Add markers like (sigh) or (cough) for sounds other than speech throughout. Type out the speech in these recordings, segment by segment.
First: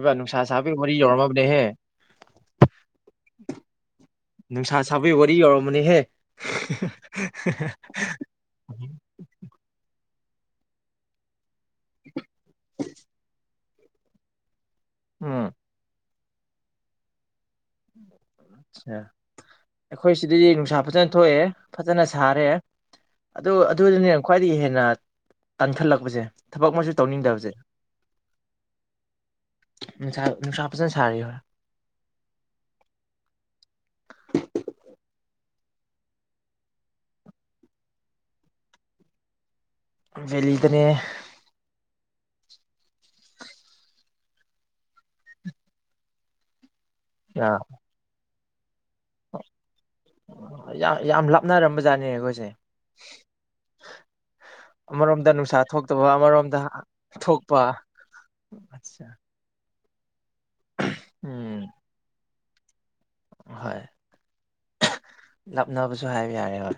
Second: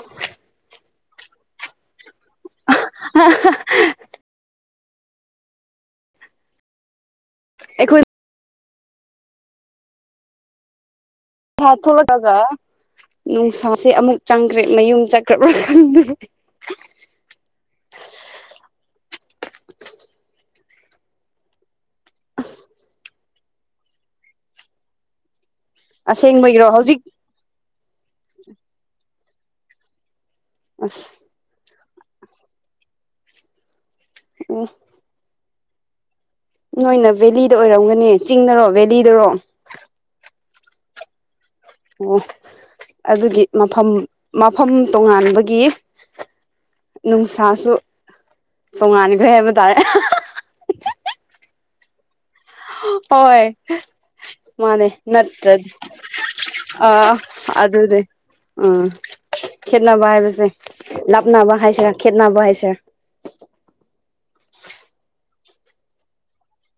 ꯕꯤꯕ ꯅꯨꯡꯁꯥ ꯆꯥꯕꯤ ꯌꯔꯃꯕꯨꯅꯦꯍꯦ ꯑ ꯊꯕꯤꯕꯗꯤ ꯌꯧꯔꯝꯃꯅꯤꯍꯦ ꯎꯝ ꯄꯩꯁꯥ ꯊꯣꯛꯂꯛꯑꯒ ꯅꯨꯡꯁꯥꯁꯦ ꯑꯃꯨꯛ ꯆꯪꯈ꯭ꯔꯦ ꯃꯌꯨꯝ ꯎꯝ ꯆꯠꯈ꯭ꯔꯕ ꯈꯪꯗꯦ ꯑ ꯑꯩꯈꯣꯏ ꯁꯤꯗꯗꯤ ꯅꯨꯡꯁꯥ ꯐꯖꯅ ꯊꯣꯛꯑꯦ ꯐꯖꯅ ꯁꯥꯔꯦ ꯑꯗꯨ ꯑꯗꯨꯗꯨꯅꯦ ꯈ꯭ꯋꯥꯏꯗꯒꯤ ꯍꯦꯟꯅ ꯇꯟꯈꯠꯂꯛꯄꯁꯦ ꯑꯁꯦꯡꯕꯒꯤꯔꯣ ꯊꯕꯛ ꯑꯃꯁꯨ ꯍꯧꯖꯤꯛ ꯇꯧꯅꯤꯡꯗꯕꯁꯦ ꯅꯨꯡꯁꯥ ꯅꯨꯡꯁꯥ ꯐꯖꯅ ꯁꯥꯔꯤ (unintelligible) ꯑꯁ ꯑꯣ ꯅꯣꯏꯅ ꯚꯦꯂꯤꯗ ꯑꯣꯏꯔꯝꯒꯅꯤ ꯆꯤꯡꯗꯔꯣ ꯚꯦꯂꯤꯗꯔꯣ ꯚꯦꯂꯤꯗꯅꯦ ꯑꯣ ꯑꯗꯨꯒꯤ ꯃꯐꯝ ꯃꯐꯝ ꯇꯣꯉꯥꯟꯕꯒꯤ (inaudible) ꯅꯨꯡꯁꯥꯁꯨ ꯇꯣꯉꯥꯟꯈ꯭ꯔꯦ ꯍꯥꯏꯕ ꯇꯥꯔꯦ (unintelligible) ꯌꯥꯝ ꯌꯥꯝ ꯂꯥꯞꯅꯔꯝꯕ ꯖꯥꯠꯅꯦ ꯑꯈꯣꯏꯁꯦ ꯍꯣꯏ ꯃꯥꯅꯦ ꯑꯃꯔꯣꯝꯗ ꯅꯨꯡꯁꯥ ꯅꯠꯇ꯭ꯔꯗꯤ ꯊꯣꯛꯇꯕ ꯑꯃꯔꯣꯝꯗ (unintelligible) ꯑ ꯊꯣꯛꯄ ꯑꯗꯨꯅꯦ ꯎꯝ ꯑꯠꯆꯥ ꯈꯦꯠꯅꯕ ꯍꯥꯏꯕꯁꯦ ꯂꯞꯅꯕ ꯎꯝ ꯍꯥꯏꯁꯤꯔ ꯈꯦꯠꯅꯕ ꯍꯥꯏꯁꯤꯔ ꯍꯣꯏ ꯂꯞꯅꯕꯁꯨ ꯍꯥꯏꯕ ꯌꯥꯔꯦ ꯍꯣꯏ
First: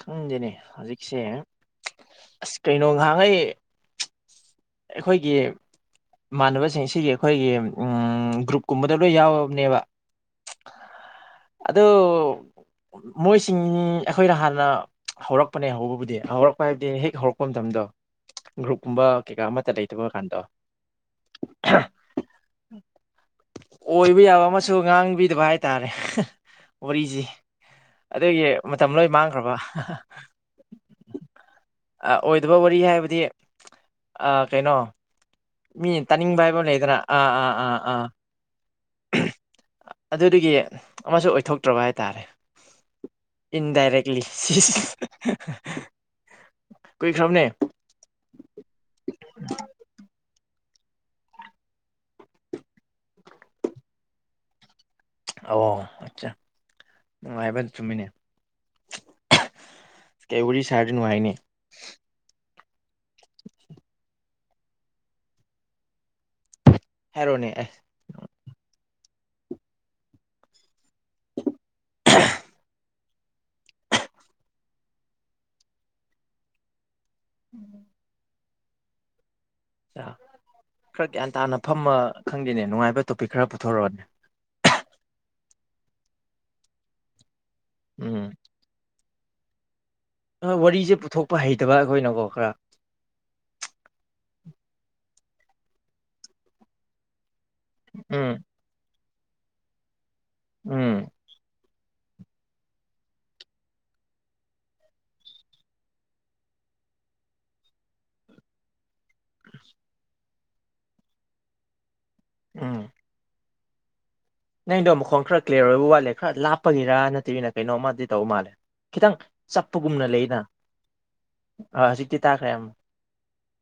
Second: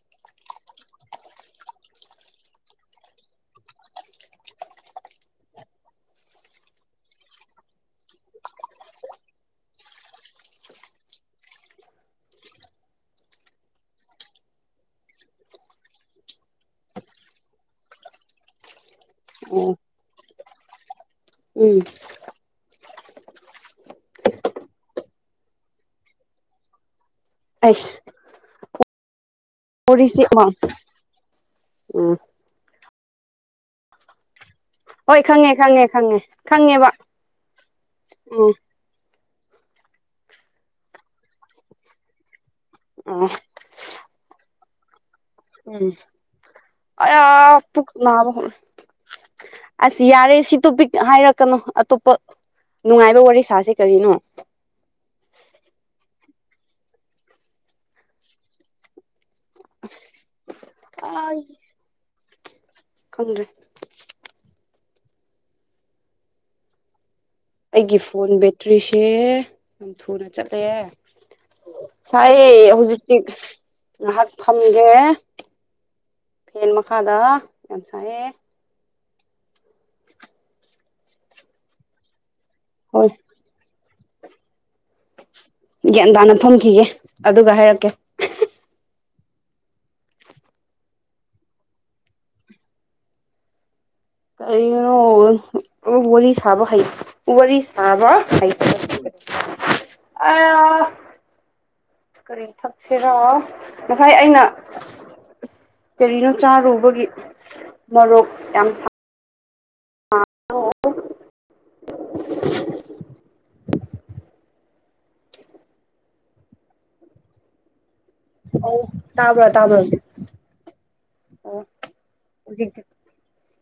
ꯈꯪꯗꯦꯅꯦ ꯍꯧꯖꯤꯛꯁꯦ ꯑꯁ ꯀꯩꯅꯣ ꯉꯍꯥꯟꯒꯩ ꯑꯩꯈꯣꯏꯒꯤ ꯏꯃꯥꯟꯅꯕꯁꯤꯡ ꯁꯤꯒꯤ ꯑꯩꯈꯣꯏꯒꯤ ꯒ꯭ꯔꯨꯞꯀꯨꯝꯕꯗ ꯂꯣꯏ ꯌꯥꯎꯔꯕꯅꯦꯕ ꯑꯗꯨ ꯃꯣꯏꯁꯤꯡ ꯑꯩꯈꯣꯏꯅ ꯍꯥꯟꯅ ꯍꯧꯔꯛꯄꯅꯦ ꯍꯧꯕꯕꯨꯗꯤ ꯍꯧꯔꯛꯄ ꯍꯥꯏꯕꯗꯤ ꯍꯦꯛ ꯍꯧꯔꯛꯄ ꯃꯇꯝ ꯗꯣ ꯒ꯭ꯔꯨꯞꯀꯨꯝꯕ ꯀꯩꯀꯥ ꯑꯣ ꯑꯃꯠꯇ ꯂꯩꯇꯕ ꯀꯥꯟꯗꯣ ꯎꯝ ꯑꯣꯏꯕ ꯌꯥꯕ ꯑꯃꯁꯨ ꯉꯥꯡꯕꯤꯗꯕ ꯍꯥꯏꯇꯥꯔꯦ ꯋꯥꯔꯤꯁꯤ ꯑꯁ ꯑꯗꯨꯒꯤ ꯃꯇꯝ ꯂꯣꯏ ꯃꯥꯡꯈ꯭ꯔꯕ ꯍꯥ ꯍꯥ ꯑ ꯎꯝ ꯑꯣꯏꯗꯕ ꯋꯥꯔꯤ ꯍꯥꯏꯕ ꯗꯤ ꯑ ꯀꯩꯅꯣ ꯍꯣꯏ ꯈꯪꯉꯦ ꯈꯪꯉꯦ ꯃꯤꯅ ꯈꯪꯉꯦ ꯇꯥꯅꯤꯡꯕ ꯍꯥꯏꯕ ꯑꯃ ꯈꯪꯉꯦꯕ ꯂꯩꯗꯅ ꯎꯝ ꯑꯗꯨꯗꯨꯒꯤ ꯑꯃꯁꯨ ꯑꯣꯏꯊꯣꯛꯇ꯭ꯔꯕ ꯍꯥꯏꯇꯥꯔꯦ ꯑꯣ ꯏꯟꯗꯥꯏꯔꯦꯛꯂꯤ ꯎꯝ ꯀꯨꯏꯈ꯭ꯔꯕꯅꯦ ꯑ ꯄꯨꯛ ꯅꯥꯕ ꯍꯧꯔꯦ ꯑꯁꯤ ꯌꯥꯔꯦꯁꯤ ꯇꯣꯄꯤꯛ ꯍꯥꯏꯔꯛꯀꯅꯨ ꯑꯇꯣꯞꯄ ꯅꯨꯡꯉꯥꯏꯕ ꯋꯥꯔꯤ ꯁꯥꯥꯁꯦ ꯀꯔꯤꯅꯣ ꯑꯣ ꯑꯆꯥ ꯅꯨꯡꯉꯥꯏꯕꯅ ꯆꯨꯝꯃꯤꯅꯦ ꯀꯩ ꯋꯥꯔꯤ ꯁꯔꯗꯤ ꯅꯉꯥꯏꯅꯤ ꯑꯥꯏ ꯈꯪꯗ꯭ꯔꯦ ꯍꯥꯏꯔꯣꯅꯦ ꯑꯩꯒꯤ ꯐꯣꯟ ꯕꯦꯇ꯭ꯔꯤꯁꯦ ꯌꯥꯝ ꯊꯨꯅ ꯆꯠꯂꯦ ꯁꯥꯏꯌꯦ ꯍꯧꯖꯤꯛ ꯍꯧꯖꯤꯛ ꯉꯥꯏꯍꯥꯛ ꯐꯝꯒꯦ ꯐꯦꯟ ꯃꯈ ꯃꯈꯥꯗ ꯌꯥꯝ ꯁꯥꯏꯌꯦ ꯈꯔ ꯈꯔ ꯒ꯭ꯌꯥꯟ ꯇꯥꯅ ꯐꯝꯃ ꯈꯪꯗꯦꯅꯦ ꯅꯨꯡꯉꯥꯏꯕ ꯍꯣꯏ ꯇꯣꯄꯤꯛ ꯈꯔ ꯄꯨꯊꯣꯔꯣꯛꯑꯣꯅꯦ ꯒ꯭ꯌꯥꯟ ꯇꯥꯅ ꯐꯝꯈꯤꯒꯦ ꯑꯗꯨꯒ ꯍꯥꯏꯔꯛꯀꯦ ꯎꯝ ꯋꯥꯔꯤꯁꯦ ꯄꯨꯊꯣꯛꯄ ꯍꯩꯇꯕ ꯑꯩꯈꯣꯏꯅꯀꯣ ꯈꯔ ꯀꯩꯅꯣ (unintelligible) ꯋꯥꯔꯤ ꯁꯥꯕ ꯍꯩ ꯋꯥꯔꯤ ꯁꯥꯕ ꯎꯝ ꯍꯩ (unintelligible) ꯎꯝ ꯀꯔꯤ ꯊꯛꯁꯤꯔꯣ ꯉꯁꯥꯏ ꯑꯩꯅ ꯀꯔꯤꯅꯣ ꯆꯥꯔꯨꯕꯒꯤ ꯃꯔꯣꯛ ꯌꯥꯝ ꯐ ꯍꯂꯣ ꯅꯩꯗꯣ ꯃꯈꯣꯟ ꯈꯔ ꯀ꯭ꯂꯤꯌꯥꯔ ꯑꯣꯏꯕ ꯋꯥꯠꯂꯦ ꯈꯔ ꯂꯥꯞꯄꯒꯤꯔꯥ ꯅꯠꯇꯕꯤꯅ ꯀꯩꯅꯣꯝ ꯑꯃꯥꯗꯤ ꯇꯧ ꯃꯥꯜꯂꯦ ꯑꯣ ꯈꯤꯇꯪ ꯇꯥꯕ꯭ꯔꯣ ꯇꯥꯕ꯭ꯔꯣ ꯆꯞꯄꯒꯨꯝꯅ ꯂꯩꯌ‌ꯦꯅ ꯑꯣ ꯍꯧꯖꯤꯛꯇꯤ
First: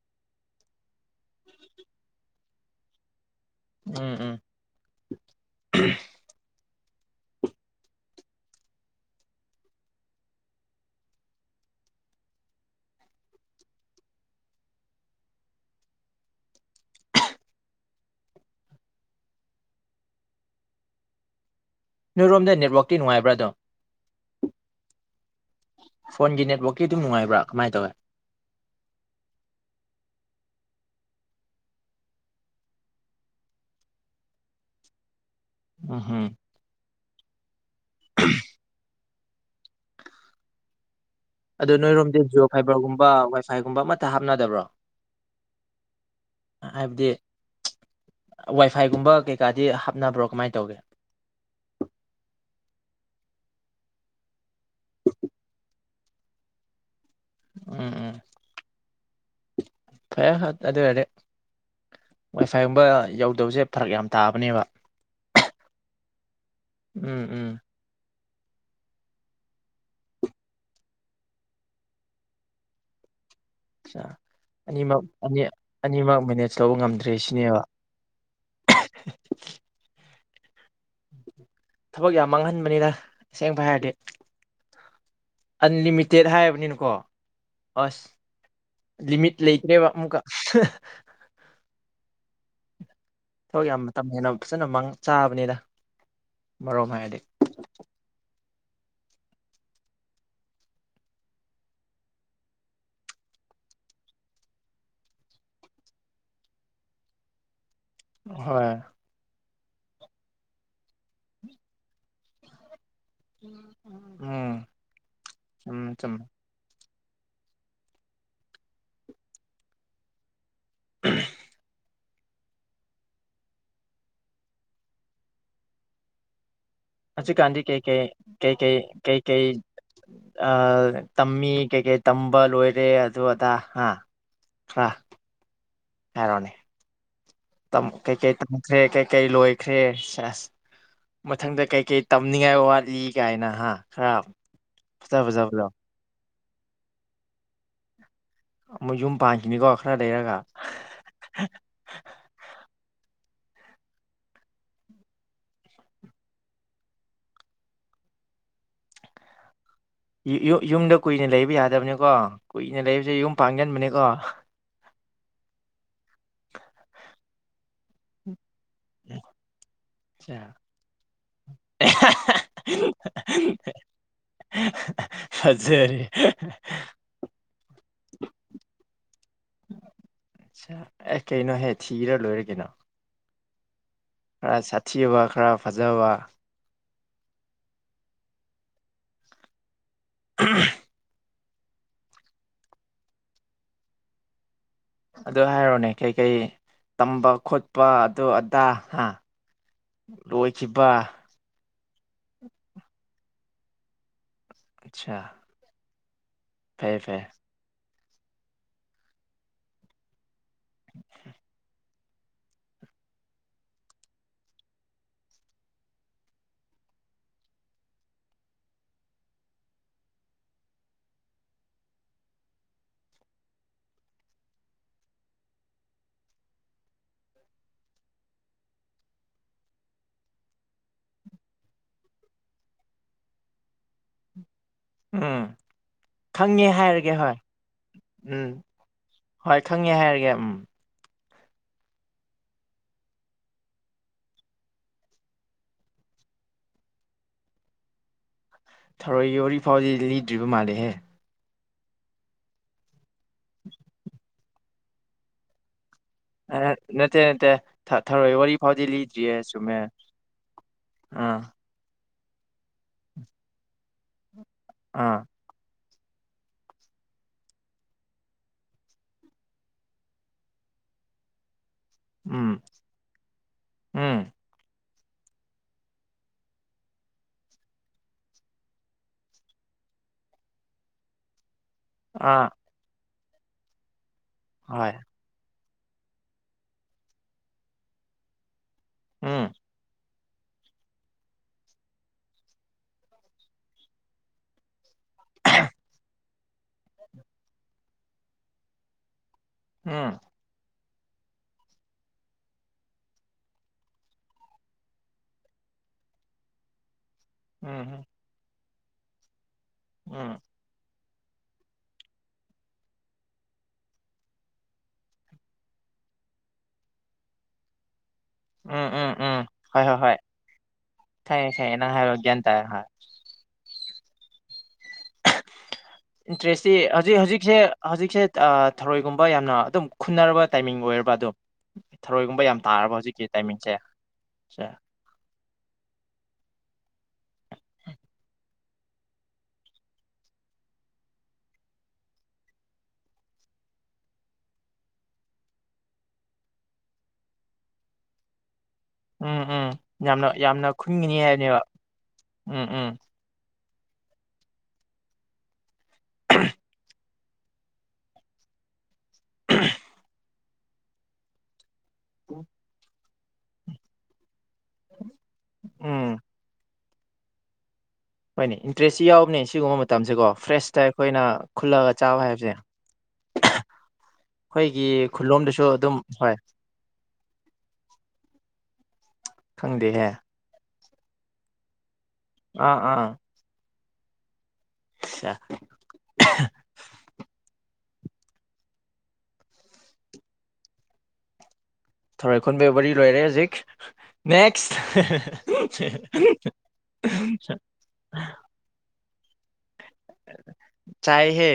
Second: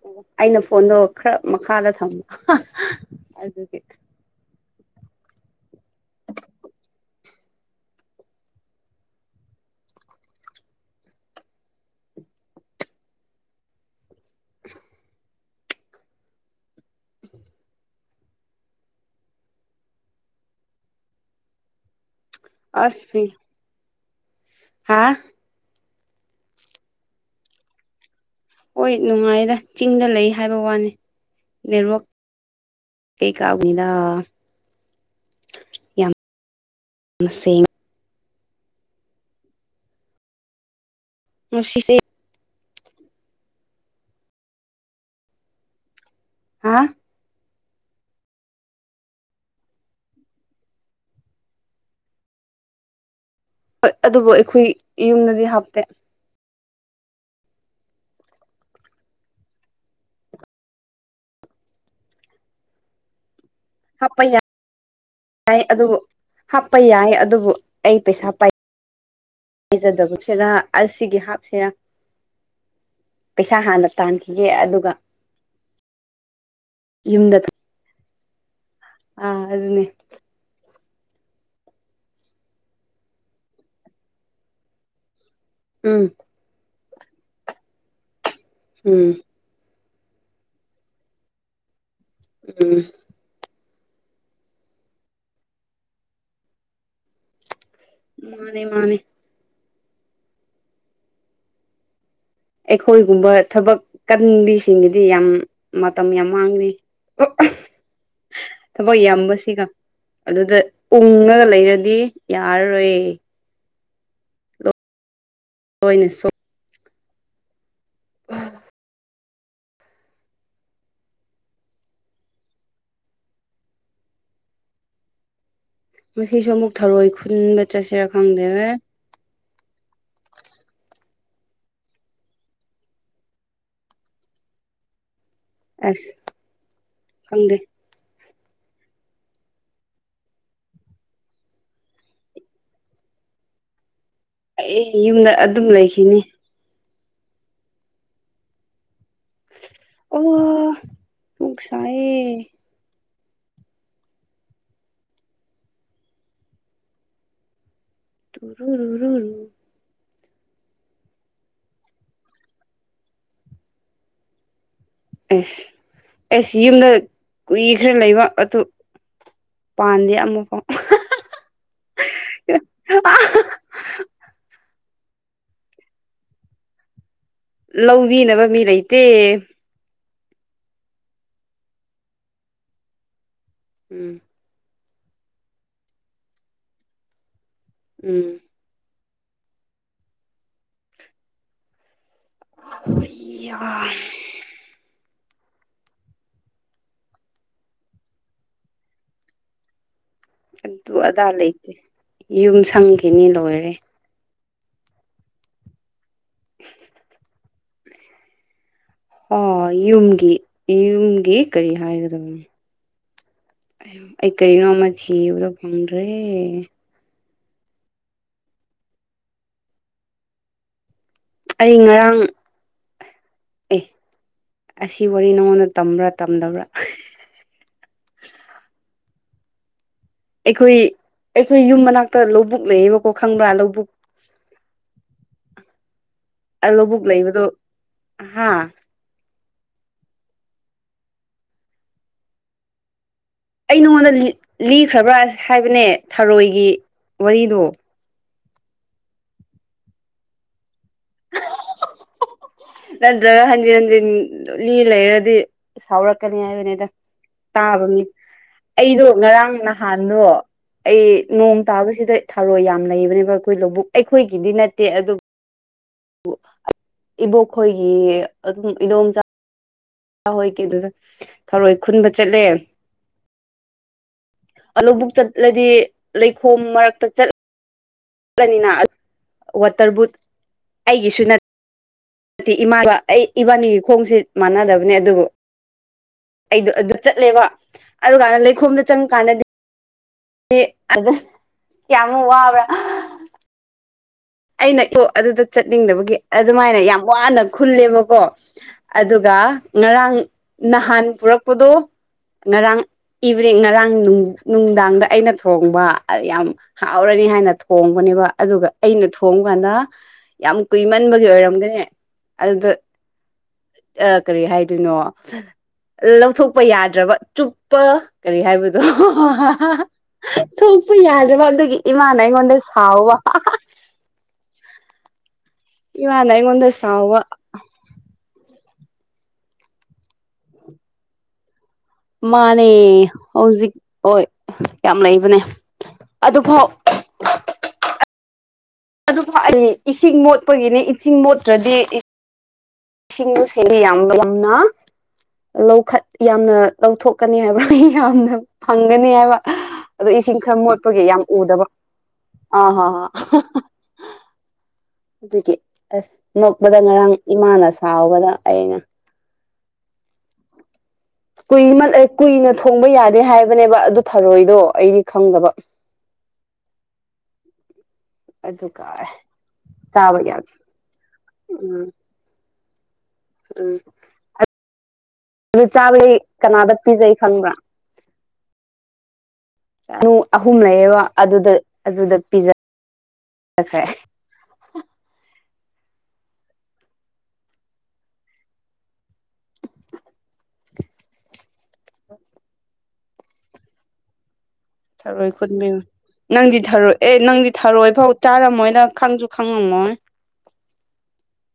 ꯑꯣ ꯑꯩꯅ ꯐꯣꯟꯗꯣ ꯈꯔ ꯃꯈꯥꯗ ꯊꯝꯃ (inaudible) ꯑꯗꯨꯒꯤ ꯎꯝ ꯎꯝ (unintelligible) (inaudible) (inaudible) ꯅꯣꯏꯔꯣꯝꯗ ꯅꯦꯠꯋꯥꯛꯇꯤ ꯅꯨꯡꯉꯥꯏꯕ꯭ꯔꯥ ꯑꯗꯨꯝ ꯍꯥꯥ ꯐꯣꯟꯒꯤ ꯅꯦꯠꯋꯥꯛꯀꯤ ꯑꯗꯨꯝ ꯅꯨꯡꯉꯥꯏꯕ꯭ꯔꯥ ꯀꯃꯥꯏꯅ ꯇꯧꯋꯦ ꯍꯣꯏ ꯅꯨꯡꯉꯥꯏꯗ ꯆꯤꯡꯗ ꯂꯩ ꯍꯥꯏꯕ ꯋꯥꯅꯤ ꯅ‌ꯦꯠꯋꯥꯛ ꯀꯩ ꯀꯥꯕꯨꯅꯤꯗ ꯑꯝ ꯍꯝ ꯁꯦꯡ (unintelligible) ꯑꯗ‌ꯣ ꯉꯁꯤꯁꯦ ꯅꯣꯏꯔꯣꯝꯗꯤ ꯖꯤꯑꯣ ꯐꯥꯏꯕꯔꯒꯨꯝꯕ ꯋꯥꯏꯐꯥꯏꯒꯨꯝꯕ ꯑꯃꯠꯇ ꯍꯥꯞꯅꯗꯕ꯭ꯔꯣ ꯍꯥ ꯍꯥꯏꯕꯗꯤ ꯋꯥꯏꯐꯥꯏꯒꯨꯝꯕ ꯀꯩꯀꯥꯗꯤ ꯍꯥꯞꯅꯕ꯭ꯔꯣ ꯀꯃꯥꯏ ꯇꯧꯒꯦ (inaudible) ꯍꯣꯏ ꯑꯗꯨꯕꯨ ꯑꯩꯈꯣꯏ ꯌꯨꯝꯗꯗꯤ ꯍꯥꯞꯇꯦ ꯎꯝ ꯎꯝ ꯐꯔꯦ ꯑꯗꯨ ꯑꯣꯏꯔꯗꯤ ꯋꯥꯏꯐꯥꯏꯒꯨꯝꯕ ꯌꯧꯗꯕꯁꯦ ꯐꯔꯛ ꯌꯥꯝ ꯍꯥꯄ ꯌꯥꯏ ꯇꯥꯕꯅꯦꯕ ꯌꯥ ꯑꯗꯨꯕꯨ ꯍꯥꯞꯄ ꯌꯥꯏ ꯎꯝ ꯎꯝ ꯑꯗꯨꯕꯨ ꯑꯩ ꯄꯩꯁꯥ ꯄꯥꯏꯖꯗꯕꯁꯤꯔ ꯑꯁꯤꯒꯤ ꯍꯥꯞꯁꯤꯔꯥ ꯑꯅꯤꯃꯛ ꯑꯅꯤꯃꯛ ꯃꯦꯅꯦꯖ ꯇꯧꯕ ꯉꯝꯗ꯭ꯔꯦ ꯌꯨꯝꯗ ꯁꯤꯅꯦꯕ (inaudible) ꯑꯥ ꯑꯗꯨꯅꯦ ꯊꯕꯛ ꯌꯥꯝ ꯃꯥꯡꯍꯟꯕꯅꯤꯗ ꯑꯁꯦꯡꯕ ꯍꯥꯏꯔꯗꯤ ꯎꯝ ꯑꯟꯂꯤꯃꯤꯇꯦꯠ ꯍꯥꯏꯕꯅꯤꯅꯀꯣ ꯑꯁ ꯎꯝ ꯂꯤꯃꯤꯠ ꯂꯩꯇ꯭ꯔꯦꯕ ꯑꯃꯨꯛꯀ ꯎꯝ ꯍꯣꯏ ꯌꯥꯝ ꯃꯇꯝ ꯍꯦꯟꯅ ꯐꯖꯟꯅ ꯃꯥꯡ ꯆꯥꯕꯅꯤꯗ ꯑꯃꯔꯣꯝ ꯍꯥꯏꯔꯗꯤ ꯃꯥꯅꯦ ꯃꯥꯅꯦ ꯑꯩꯈꯣꯏꯒꯨꯝꯕ ꯊꯕꯛ ꯀꯟꯕꯤꯁꯤꯡꯒꯤꯗꯤ ꯌꯥꯝ ꯃꯇꯝ ꯌꯥꯝ ꯃꯥꯡꯂꯤ (unintelligible) ꯍꯣꯏ ꯊꯕꯛ ꯌꯥꯝꯕꯁꯤꯒ ꯑꯗꯨꯗ ꯎꯪꯉꯒ ꯂꯩꯔꯗꯤ ꯌꯥꯔꯔꯣꯏ ꯎꯝ ꯎꯝ ꯂꯣꯏꯅ ꯆꯃꯦ ꯎ ꯎꯝ ꯃꯁꯤꯁꯨ ꯑꯃꯨꯛ ꯊꯔꯣꯏ ꯍꯧꯖꯤꯀꯥꯟꯗꯤ ꯈꯨꯟꯕ ꯀꯩ ꯀꯩ ꯆꯠꯁꯤꯔꯥ ꯈꯪꯗꯦ ꯀꯩ ꯀꯩ ꯀꯩ ꯀꯩ ꯑ ꯇꯝꯃꯤ ꯀꯩꯀꯩ ꯇꯝꯕ ꯂ‌ꯣꯏꯔꯦ ꯑꯗꯨ ꯑꯗꯥ ꯍꯥ ꯍꯥ ꯑꯁ ꯍꯥꯏꯔꯣꯅꯦ ꯈꯪꯗꯦ ꯀꯩꯀꯩ ꯇꯝꯈ꯭ꯔꯦ ꯀꯩꯀꯩ ꯂꯣꯏꯈ꯭ꯔꯦ ꯁ‌ꯦꯁ ꯃꯊꯪꯗ ꯀꯩ ꯀꯩ ꯇꯝꯅꯤꯡꯉꯥꯏ ꯋꯥꯠꯂꯤ ꯀꯥꯏꯅ ꯍꯥ ꯈꯔ ꯑꯩ ꯐꯖ ꯌꯨꯝꯗ ꯐꯖꯕꯗꯣ ꯑꯗꯨꯝ ꯂꯩꯈꯤꯅꯤ ꯃꯣꯏ ꯌꯨꯝ ꯄꯥꯟꯈꯤꯅꯤꯀꯣ ꯈꯔ ꯂꯩꯔꯒ ꯑꯣ ꯄꯨꯛ ꯁꯥꯏꯌꯦ ꯇꯨ ꯔꯨ ꯔꯨ ꯔꯨ ꯔꯨ ꯌꯨ ꯌꯨ ꯌꯨꯝꯗ ꯀꯨꯏꯅ ꯂꯩꯕ ꯌꯥꯗꯕꯅꯤꯀꯣ ꯀꯨꯏꯅ ꯂꯩꯕꯁꯦ ꯌꯨꯝ ꯄꯥꯟꯒꯟꯕꯅꯦꯀꯣ ꯑꯦꯁ ꯑꯦꯁ ꯌꯨꯝꯗ ꯀꯨꯏ ꯈꯔ ꯂꯩꯕ ꯑꯗꯨ ꯄꯥꯟꯗꯦ ꯎꯝ ꯑꯃꯐꯥꯎ ꯑ ꯑ ꯁꯔꯤ ꯂꯧꯕꯤꯅꯕ ꯃꯤ ꯂꯩꯇꯦ ꯑꯠꯆꯥ ꯑꯦ ꯀꯩꯅꯣꯍꯦ ꯊꯤꯔ ꯂꯣꯏꯔꯦ ꯀꯩꯅꯣ ꯎꯝ ꯈꯔ ꯁꯥꯊꯤꯕ ꯈꯔ ꯐꯖꯕ ꯎꯝ ꯑ ꯍꯣꯏꯑꯕ ꯑꯗꯨ ꯍꯥꯏꯔꯣꯅꯦ ꯀꯩꯀꯩ ꯇꯝꯕ ꯈꯣꯠꯄ ꯑꯗꯨ ꯑꯗꯥ ꯍꯥ ꯂꯣꯏꯈꯤꯕ ꯑꯗꯨ ꯑꯗꯥ ꯂꯩꯇꯦ ꯌꯨꯝ ꯁꯪꯈꯤꯅꯤ ꯂꯣꯏꯔꯦ ꯑꯆꯥ ꯐꯩꯌꯦ ꯐꯩꯌꯦ ꯍꯣꯏ ꯌꯨꯝꯒꯤ ꯌꯨꯝꯒꯤ ꯀꯔꯤ ꯍꯥꯏꯒꯗꯕꯅꯣ ꯑꯩ ꯀꯔꯤꯅꯣꯃ ꯊꯤꯕꯗꯣ ꯐꯪꯗ꯭ꯔꯦ ꯑꯩ ꯉꯔꯥꯡ ꯑꯦ ꯑꯁꯤ ꯋꯥꯔꯤ ꯅꯉꯣꯟꯗ ꯇꯝꯕ꯭ꯔꯥ ꯇꯝꯗꯕ꯭ꯔꯥ (inaudible) ꯑꯩꯈꯣꯏ ꯑꯩꯈꯣꯏ ꯌꯨꯝ ꯃꯅꯥꯛꯇ ꯂꯧꯕꯨꯛ ꯂꯩꯌꯦꯕꯀꯣ ꯈꯪꯕ꯭ꯔꯥ ꯂꯧꯕꯨꯛ ꯎꯝ ꯈꯪꯉꯦ ꯂꯧꯕꯨꯛ ꯍꯥꯏꯔꯒꯦ ꯍꯣꯏ ꯂꯩꯕꯗꯣ ꯎꯝ ꯍꯥ ꯍꯣꯏ ꯈꯪꯉꯦ ꯍꯥꯏꯔꯒꯦ ꯎꯝ ꯑꯩ ꯅꯉꯣꯟꯗ ꯂꯤꯈ꯭ꯔꯕ꯭ꯔꯥ ꯍꯥꯏꯕꯅꯦ ꯊꯔꯣꯏꯒꯤ ꯋꯥꯔꯤꯗꯣ ꯊꯔꯣꯏꯒꯤ ꯋꯥꯔꯤꯐꯥꯎꯗꯤ ꯂꯤꯗ꯭ꯔꯤꯕ ꯃꯥꯜꯂꯦꯍꯦ ꯅꯠꯇ꯭ꯔꯒ ꯍꯟꯖꯤꯟ ꯍꯟꯖꯤꯟ ꯂꯤ ꯂꯩꯔꯗꯤ ꯁꯥꯎꯔꯛ ꯀꯅꯤ ꯑ ꯍꯥꯏꯕꯅꯦꯗ ꯅꯠꯇꯦ ꯅꯠꯇꯦ ꯇꯥꯕ ꯊ ꯃꯤ ꯊꯔꯣꯏ ꯋꯥꯔꯤ ꯐꯥꯎꯗꯤ ꯑꯩꯗꯣ ꯂꯤꯗ꯭ꯔꯤꯌꯦ ꯉꯔꯥꯡ ꯆꯨꯝꯃꯦ ꯅꯍꯥꯟꯗꯣ ꯑꯩ ꯑꯥ ꯅꯣꯡ ꯇꯥꯕꯁꯤꯗ ꯊꯥꯔꯣꯏ ꯌꯥꯝ ꯂꯩꯕꯅꯦꯕ ꯑꯩꯈꯣꯏ ꯂꯧꯕꯨꯛ ꯑꯩꯈꯣꯏꯒꯤꯗꯤ ꯅꯠꯇꯦ ꯑꯗꯨ ꯑꯥ ꯄꯨ (inaudible) ꯏꯕꯣꯛ ꯈꯣꯏꯒꯤ ꯑꯗꯨꯝ ꯏꯗꯣꯝꯆꯥ ꯍꯣꯏ ꯍꯣꯏ ꯀꯩꯗꯧꯗ ꯊꯧꯔꯣꯏ ꯈꯨꯟꯕ ꯆꯠꯂꯦ ꯎꯝ ꯎꯝ ꯑ ꯂꯧꯕꯨꯛ ꯆꯠꯂꯗꯤ ꯂꯩꯈꯣꯝ ꯃꯔꯛꯇ ꯆꯠ ꯆꯠꯂꯅꯤꯅ ꯋꯥꯇꯔ ꯕꯨꯠ ꯑꯩꯒꯤꯁꯨ ꯅꯠ (unintelligible) ꯑꯥ ꯇꯤ ꯏꯃꯥꯒ ꯑꯩ ꯏꯕꯥꯅꯤꯒꯤ ꯈꯣꯡꯁꯤ ꯍꯣꯏ ꯃꯥꯟꯅꯗꯕꯅꯦ ꯑꯗꯨꯕꯨ ꯑꯩꯗꯣ ꯑꯗꯨ ꯆꯠꯂꯦꯕ ꯑꯗꯨꯀꯥꯟꯅ ꯂꯩꯈꯣꯝꯗ ꯆꯪꯉꯀꯥꯟꯗꯗꯤ ꯎꯝ ꯗꯤ ꯑꯗ ꯀꯌꯥꯃꯨꯛ ꯋꯥꯕ꯭ꯔꯥ ꯑꯩꯅ ꯁꯨ ꯑꯗꯨꯗ ꯆꯠꯅꯤꯡꯗꯕꯒꯤ ꯑꯗꯨꯃꯥꯏꯅ ꯌꯥꯝ ꯋꯥꯅ ꯈꯨꯜꯂꯦꯕꯀꯣ ꯑꯗꯨ ꯒ ꯉꯔꯥꯡ ꯎꯝ ꯅꯍꯥꯟ ꯄꯨꯔꯛꯄꯗꯣ ꯉꯔꯥꯡ ꯏꯚꯅꯤꯡ ꯉꯔꯥꯡ ꯅꯨꯡꯗꯥꯡꯗ ꯑꯩꯅ ꯊꯣꯡꯕ ꯑꯌ ꯌꯥꯝ ꯍꯥꯎ ꯍꯥꯎꯔꯅꯤ ꯍꯥꯏꯅ ꯎꯝ ꯊꯣꯡꯕꯅꯦꯕ ꯑꯗꯨꯒ ꯑꯩꯅ ꯊꯣꯡꯕ ꯀꯥꯟꯗ ꯎꯝ ꯌꯥꯝ ꯀꯨꯏꯃꯟꯕꯩ ꯕꯩ ꯑꯣꯏꯔꯝꯒꯅꯤ ꯑꯗꯨꯗꯨ ꯀꯔꯤ ꯍꯥꯏꯗꯣꯏꯅꯣ ꯂꯧꯊꯣꯛꯄ ꯌꯥꯗ꯭ꯔꯕ ꯆꯨꯞꯄ ꯀꯔꯤ ꯍꯥꯏꯕꯗꯣ ꯎꯝ ꯎꯝ ꯎꯝ ꯍꯣꯏ ꯍꯣꯏ ꯍꯣꯏ ꯊꯣꯛꯄ ꯌꯥꯗ꯭ꯔꯕ ꯈꯪꯉꯦ ꯈꯪꯉꯦ ꯑꯗꯨꯒꯤ ꯅꯪ ꯍꯥꯏꯕ ꯏꯃꯥꯅ ꯒ꯭ꯌꯥꯟ ꯑꯩꯉꯣꯟꯗ ꯇꯥꯔꯦ ꯍꯣꯏ ꯁꯥꯎꯕ ꯏꯃꯥꯅ ꯑꯩꯉꯣꯟꯗ ꯏꯟꯇ꯭ꯔꯦꯁꯇꯤ ꯁꯥꯎꯕ ꯍꯧꯖꯤꯛ ꯍꯧꯖꯤꯛꯁꯦ ꯍꯧꯖꯤꯛꯁꯦ ꯑ ꯊꯔꯣꯏꯒꯨꯝꯕ ꯌꯥꯝꯅ ꯑꯗꯨꯝ ꯈꯨꯟꯅꯔꯕ ꯇꯥꯏꯃꯤꯡ ꯑꯣꯏꯔꯕ ꯑꯗꯨ ꯃꯥꯅꯦ ꯍꯧꯖꯤꯛ ꯍꯣꯏ ꯁꯦ ꯌꯥꯝ ꯂꯩꯕꯅꯦ ꯑꯗꯨꯐꯥꯎ ꯑꯗꯨ ꯐꯥꯎ ꯑꯩ ꯏꯁꯤꯡ ꯃꯣꯠꯄꯒꯤꯅꯦ ꯏꯁꯤꯡ ꯃꯣꯠꯇ꯭ꯔꯗꯤ ꯁꯤꯡ (unintelligible) ꯌꯥꯝꯕ ꯌꯥꯝꯅ ꯂꯧꯈꯠ ꯌꯥꯝꯅ ꯂꯧꯊꯣꯛꯀꯅꯤ ꯍꯥꯏꯕ꯭ꯔꯥ ꯌꯥꯝꯅ ꯐꯪꯒꯅꯤ ꯍꯥꯏꯕ ꯎꯝ ꯎꯝ ꯑꯗꯣ ꯌꯥꯝꯅ ꯏꯁꯤꯡ ꯈꯔ ꯌꯥꯝꯅ ꯃꯣꯠꯄꯒꯤ ꯈꯨꯟꯒꯅꯤ ꯌꯥꯝ ꯍꯥꯏꯕꯅꯦꯕ ꯎꯗꯕ ꯑ ꯎꯝ ꯍꯥ ꯍꯥ ꯑꯗꯨꯒꯤ ꯑꯁ ꯅꯣꯛꯄꯗ ꯉꯔꯥꯡ ꯏꯃꯥꯅ ꯁꯥꯎꯕꯗ ꯑꯩꯅ (unintelligible) ꯀꯨꯏꯃꯜ ꯑ ꯀꯨꯏꯅ ꯊꯣꯡꯕ ꯌꯥꯗꯦ ꯍꯥꯏꯕꯅꯦꯕ ꯑꯗꯨ ꯊꯔꯣꯏ ꯗꯣ ꯑꯩꯗꯤ ꯈꯪꯗꯕ꯫ ꯎꯝ ꯎꯝ ꯍꯣꯏꯅꯦ ꯑꯗꯨꯒ ꯏꯟꯇ꯭ꯔꯦꯁꯁꯤ ꯌꯥꯎꯕꯅꯦ ꯁꯤꯒꯨꯝꯕ ꯆꯥꯕ ꯃꯇꯝꯖꯦꯀꯣ ꯌꯥꯗꯦ ꯐ꯭ꯔꯦꯁꯇ ꯑꯩꯈꯣꯏꯅ ꯎꯝ ꯈꯨꯜꯂꯒ ꯆꯥꯕ ꯍꯥꯏꯕꯖꯦ꯫ ꯎꯝ ꯑ ꯑꯩꯈꯣꯏꯒꯤ ꯈꯨꯜꯂꯣꯝꯗꯁꯨ ꯑꯗꯨ ꯑꯗꯨꯝ ꯆꯥꯕꯒꯤ ꯍꯣꯏ ꯀꯅꯥꯗ ꯄꯤꯖꯩ ꯈꯪꯕ꯭ꯔꯥ꯫ ꯈꯪꯗꯦꯍꯦ ꯆꯥꯅꯨ ꯑꯍꯨꯝ ꯂꯩꯌꯦꯕ ꯑꯗꯨꯗ ꯑꯗꯨꯗ ꯄꯤꯖ ꯑꯥ ꯑꯥ (unintelligible) (unintelligible) ꯊꯔꯣꯏ ꯈꯨꯟꯕꯩ ꯋꯥꯔꯤ ꯂꯣꯏꯔꯦ ꯍꯧꯖꯤꯛ ꯅꯦꯛ ꯊꯔꯣꯏ ꯈꯨꯟꯕꯤꯌꯨ ꯅꯪꯗꯤ ꯊꯔꯣꯏ ꯑꯦ ꯅꯪꯗꯤ ꯊꯔꯣꯏꯐꯥꯎ ꯆꯥꯔꯝꯃꯣꯏꯗ ꯈꯪꯖꯨ ꯆꯥꯏꯍꯦ꯫